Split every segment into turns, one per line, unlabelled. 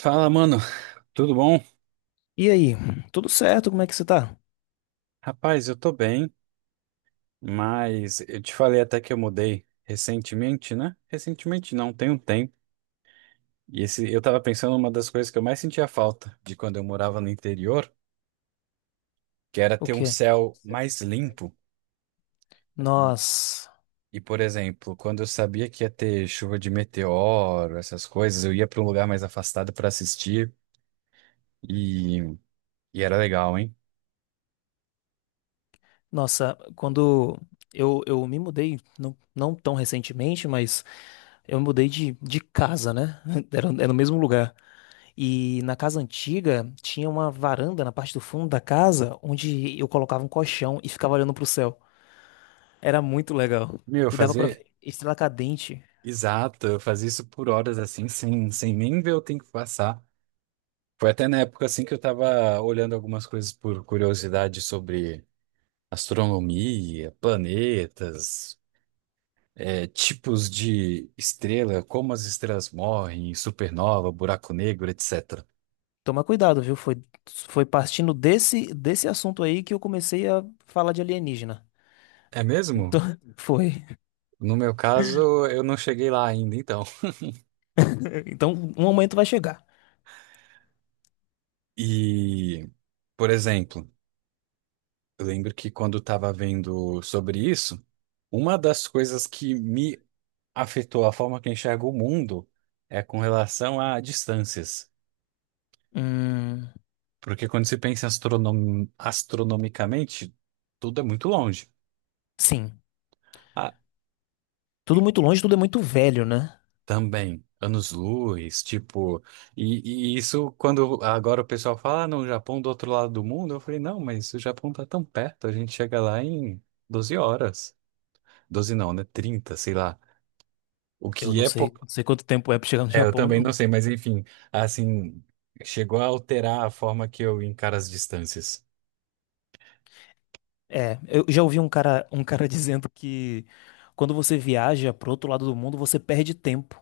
Fala, mano, tudo bom?
E aí, tudo certo? Como é que você tá?
Rapaz, eu tô bem, mas eu te falei até que eu mudei recentemente, né? Recentemente não, tem um tempo. E esse, eu tava pensando uma das coisas que eu mais sentia falta de quando eu morava no interior, que era
O
ter um
quê?
céu mais limpo. E,
Nós,
por exemplo, quando eu sabia que ia ter chuva de meteoro, essas coisas, eu ia pra um lugar mais afastado pra assistir. E era legal, hein?
nossa, quando eu me mudei, não tão recentemente, mas eu me mudei de casa, né? Era no mesmo lugar. E na casa antiga tinha uma varanda na parte do fundo da casa onde eu colocava um colchão e ficava olhando pro céu. Era muito legal.
Meu,
E dava pra
fazer.
ver estrela cadente.
Exato, eu fazia isso por horas assim, sem nem ver o tempo passar. Foi até na época assim que eu tava olhando algumas coisas por curiosidade sobre astronomia, planetas, tipos de estrela, como as estrelas morrem, supernova, buraco negro, etc.
Toma cuidado, viu? Foi partindo desse assunto aí que eu comecei a falar de alienígena.
É mesmo?
Então, foi.
No meu caso, eu não cheguei lá ainda, então.
Então, um momento vai chegar.
E, por exemplo, eu lembro que quando eu estava vendo sobre isso, uma das coisas que me afetou a forma que eu enxergo o mundo é com relação a distâncias.
Hum,
Porque quando se pensa astronomicamente, tudo é muito longe.
sim.
Ah,
Tudo muito longe, tudo é muito velho, né?
também, anos-luz, tipo, e isso quando agora o pessoal fala, ah, não, o Japão do outro lado do mundo, eu falei, não, mas o Japão tá tão perto, a gente chega lá em 12 horas. Doze não, né? 30 sei lá. O
Eu
que
não
é
sei,
pouco.
não sei quanto tempo é pra chegar no
É, eu
Japão,
também não
não.
sei, mas enfim, assim, chegou a alterar a forma que eu encaro as distâncias.
É, eu já ouvi um cara dizendo que quando você viaja pro outro lado do mundo, você perde tempo.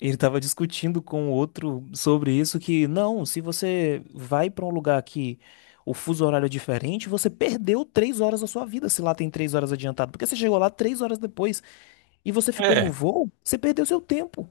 Ele tava discutindo com outro sobre isso, que não, se você vai pra um lugar que o fuso horário é diferente, você perdeu 3 horas da sua vida se lá tem 3 horas adiantado. Porque você chegou lá 3 horas depois e você ficou no
é
voo, você perdeu seu tempo.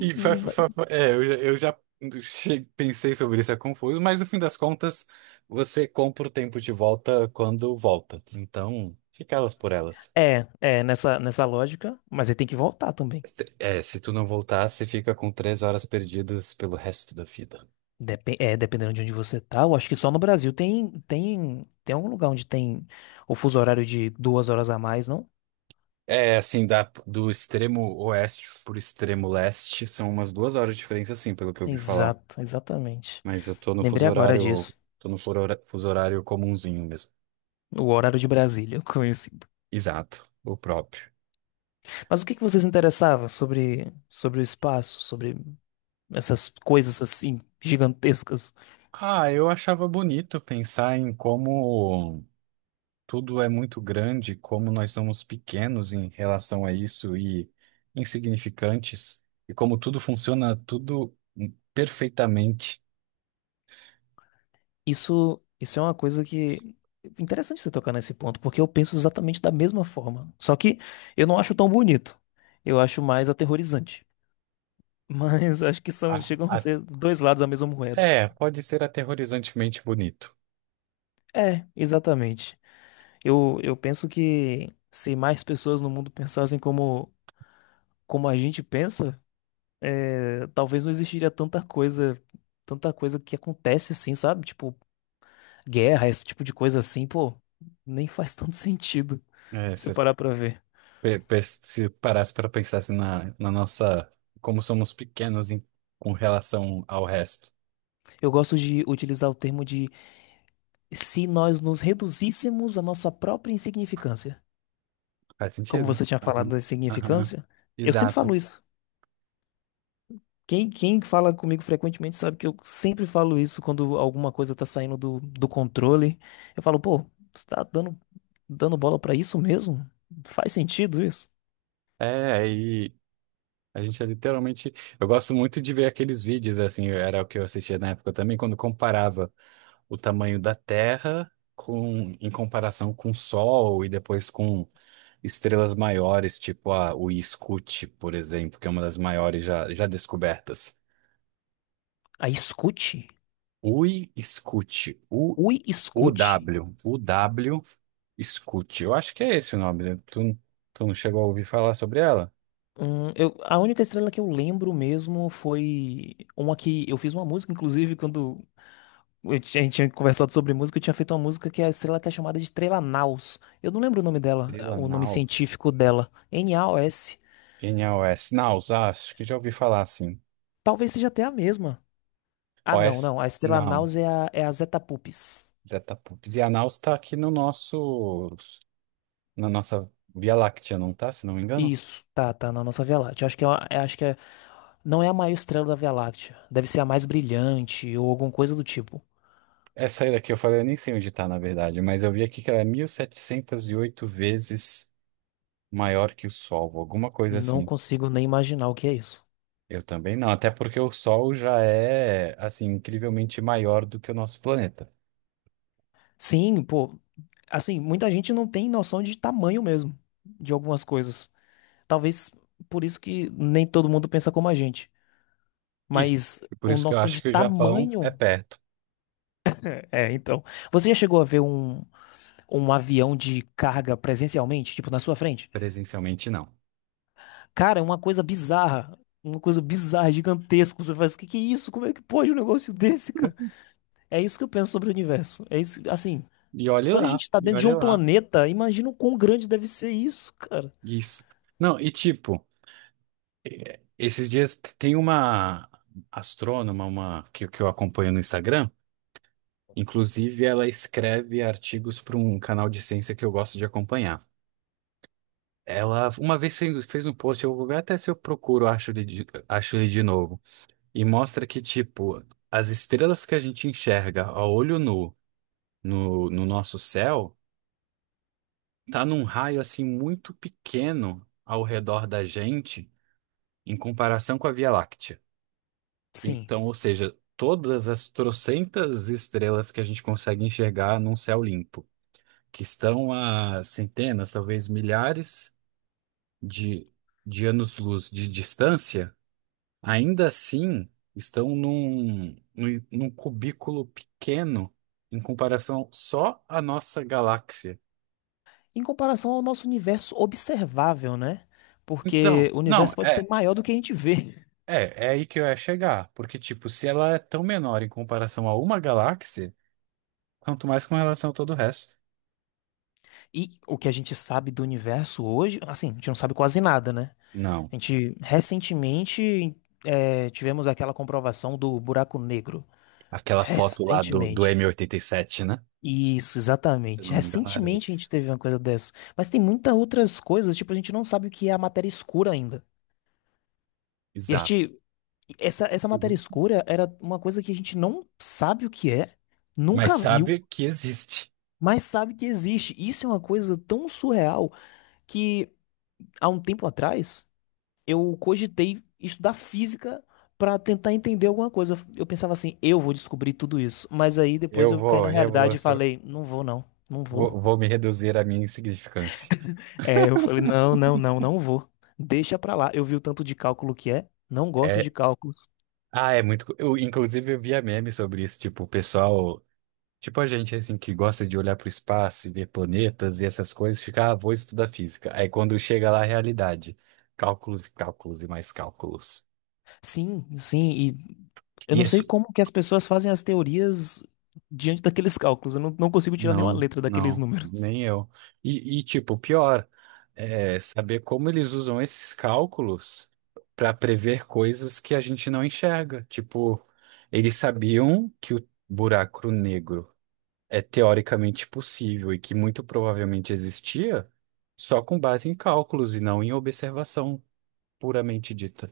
E fa- fa- fa- fa- eu já pensei sobre isso, é confuso, mas no fim das contas, você compra o tempo de volta quando volta. Então, fica elas por elas.
É, é, nessa lógica, mas aí tem que voltar também.
É, se tu não voltar, você fica com 3 horas perdidas pelo resto da vida.
Dependendo de onde você tá, eu acho que só no Brasil tem, tem algum lugar onde tem o fuso horário de 2 horas a mais, não?
É, assim, do extremo oeste pro extremo leste, são umas 2 horas de diferença, sim, pelo que eu ouvi falar.
Exato, exatamente.
Mas eu tô no
Lembrei
fuso
agora
horário,
disso.
tô no fuso horário comumzinho mesmo.
O horário de Brasília, conhecido.
Exato, o próprio.
Mas o que que vocês interessavam sobre, sobre o espaço, sobre essas coisas assim gigantescas?
Ah, eu achava bonito pensar em como tudo é muito grande, como nós somos pequenos em relação a isso e insignificantes, e como tudo funciona tudo perfeitamente.
Isso é uma coisa que. Interessante você tocar nesse ponto, porque eu penso exatamente da mesma forma. Só que eu não acho tão bonito. Eu acho mais aterrorizante. Mas acho que são,
A-
chegam a
a-
ser dois lados da mesma moeda.
É, pode ser aterrorizantemente bonito.
É, exatamente. Eu penso que se mais pessoas no mundo pensassem como a gente pensa, é, talvez não existiria tanta coisa que acontece assim, sabe? Tipo, guerra, esse tipo de coisa assim, pô, nem faz tanto sentido
É,
você
se,
parar pra ver.
pe- pe- Se parasse para pensar assim na nossa, como somos pequenos em, com relação ao resto.
Eu gosto de utilizar o termo de se nós nos reduzíssemos à nossa própria insignificância.
Faz
Como
sentido.
você tinha falado
Aham,
da
aham.
insignificância, eu sempre
Exato.
falo isso. Quem fala comigo frequentemente sabe que eu sempre falo isso quando alguma coisa tá saindo do controle. Eu falo, pô, você tá dando bola pra isso mesmo? Faz sentido isso?
É, e a gente é literalmente. Eu gosto muito de ver aqueles vídeos, assim, era o que eu assistia na época também, quando comparava o tamanho da Terra com, em comparação com o Sol e depois com estrelas maiores, tipo a Uiscute, por exemplo, que é uma das maiores já descobertas.
Aí escute.
Uiscute, U,
Ui, escute.
UW, UW Scoot. Eu acho que é esse o nome, né? Tu não chegou a ouvir falar sobre ela?
A única estrela que eu lembro mesmo foi uma que eu fiz uma música, inclusive, quando a gente tinha conversado sobre música, eu tinha feito uma música que a estrela que é chamada de Estrela Naus. Eu não lembro o nome dela,
Estrela
o nome
Naus.
científico dela. NAOS.
Quem é OS? Naus, ah, acho que já ouvi falar assim.
Talvez seja até a mesma. Ah, não,
OS?
não. A Estrela
Não.
Naus é a, é a Zeta Pupis.
Zetapups. E a Naus tá aqui no nosso. Na nossa Via Láctea, não tá? Se não me engano.
Isso, tá, tá na nossa Via Láctea. Acho que é, não é a maior estrela da Via Láctea. Deve ser a mais brilhante ou alguma coisa do tipo.
Essa aí daqui eu falei, eu nem sei onde tá, na verdade, mas eu vi aqui que ela é 1708 vezes maior que o Sol, alguma coisa
Não
assim.
consigo nem imaginar o que é isso.
Eu também não, até porque o Sol já é, assim, incrivelmente maior do que o nosso planeta.
Sim, pô, assim, muita gente não tem noção de tamanho mesmo de algumas coisas. Talvez por isso que nem todo mundo pensa como a gente.
Isso.
Mas
E por
o
isso que eu
noção
acho
de
que o Japão é
tamanho.
perto,
É, então. Você já chegou a ver um, um avião de carga presencialmente, tipo, na sua frente?
presencialmente não.
Cara, é uma coisa bizarra. Uma coisa bizarra, gigantesca. Você faz, que é isso? Como é que pode um negócio desse, cara? É isso que eu penso sobre o universo. É isso, assim,
E olhe
só de a gente
lá,
estar
e
dentro de
olhe
um
lá.
planeta, imagina o quão grande deve ser isso, cara.
Isso. Não, e tipo, esses dias tem uma astrônoma, que eu acompanho no Instagram, inclusive ela escreve artigos para um canal de ciência que eu gosto de acompanhar. Ela uma vez fez um post, eu vou ver até se eu procuro, acho ele de novo, e mostra que, tipo, as estrelas que a gente enxerga a olho nu no nosso céu, tá num raio assim muito pequeno ao redor da gente. Em comparação com a Via Láctea.
Sim.
Então, ou seja, todas as trocentas estrelas que a gente consegue enxergar num céu limpo, que estão a centenas, talvez milhares de, de anos-luz de distância, ainda assim estão num cubículo pequeno em comparação só à nossa galáxia.
Em comparação ao nosso universo observável, né? Porque
Então,
o
não,
universo pode
é.
ser maior do que a gente vê.
É, é aí que eu ia chegar, porque, tipo, se ela é tão menor em comparação a uma galáxia, quanto mais com relação a todo o resto.
E o que a gente sabe do universo hoje, assim, a gente não sabe quase nada, né?
Não.
A gente recentemente tivemos aquela comprovação do buraco negro.
Aquela foto lá do
Recentemente.
M87, né?
Isso,
Se eu
exatamente.
não me engano, era
Recentemente a gente
esse.
teve uma coisa dessa. Mas tem muitas outras coisas, tipo, a gente não sabe o que é a matéria escura ainda. E a
Exato.
gente, essa matéria
Uhum.
escura era uma coisa que a gente não sabe o que é,
Mas
nunca viu.
sabe que existe.
Mas sabe que existe. Isso é uma coisa tão surreal que há um tempo atrás eu cogitei estudar física para tentar entender alguma coisa. Eu pensava assim, eu vou descobrir tudo isso. Mas aí depois
Eu
eu caí
vou
na realidade e
revolucionar.
falei, não vou não, não vou.
Vou me reduzir à minha insignificância.
É, eu falei, não, não, não, não vou. Deixa pra lá. Eu vi o tanto de cálculo que é. Não gosto de
É,
cálculos.
ah, é muito. Eu, inclusive, eu via memes sobre isso. Tipo, o pessoal. Tipo, a gente, assim, que gosta de olhar para o espaço e ver planetas e essas coisas, fica, ah, vou estudar física. Aí quando chega lá, a realidade. Cálculos e cálculos e mais cálculos.
Sim, sim, e eu
E
não sei
isso.
como que as pessoas fazem as teorias diante daqueles cálculos. Eu não consigo tirar nenhuma
Não,
letra daqueles
não,
números.
nem eu. E, tipo, pior, é saber como eles usam esses cálculos para prever coisas que a gente não enxerga. Tipo, eles sabiam que o buraco negro é teoricamente possível e que muito provavelmente existia só com base em cálculos e não em observação puramente dita.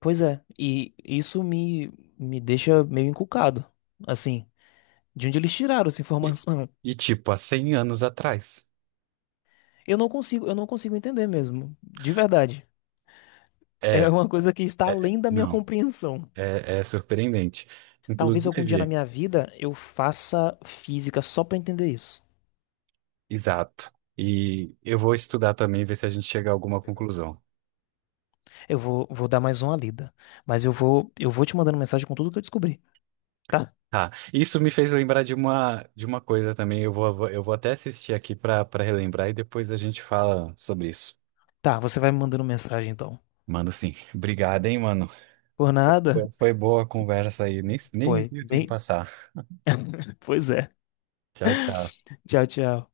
Pois é, e isso me deixa meio encucado, assim, de onde eles tiraram essa
E,
informação?
e, tipo, há 100 anos atrás.
Eu não consigo entender mesmo, de verdade. É
É,
uma coisa que está além da minha
não,
compreensão.
é surpreendente.
Talvez algum dia na
Inclusive.
minha vida eu faça física só para entender isso.
Exato. E eu vou estudar também, ver se a gente chega a alguma conclusão.
Eu vou dar mais uma lida, mas eu vou te mandando mensagem com tudo que eu descobri, tá?
Tá. Isso me fez lembrar de de uma coisa também. Eu vou até assistir aqui para relembrar e depois a gente fala sobre isso.
Tá, você vai me mandando mensagem então.
Mano, sim. Obrigado, hein, mano.
Por nada?
Foi boa a conversa aí. Nem
Foi.
vi o tempo
Bem,
passar.
pois é.
Tchau, tchau.
Tchau, tchau.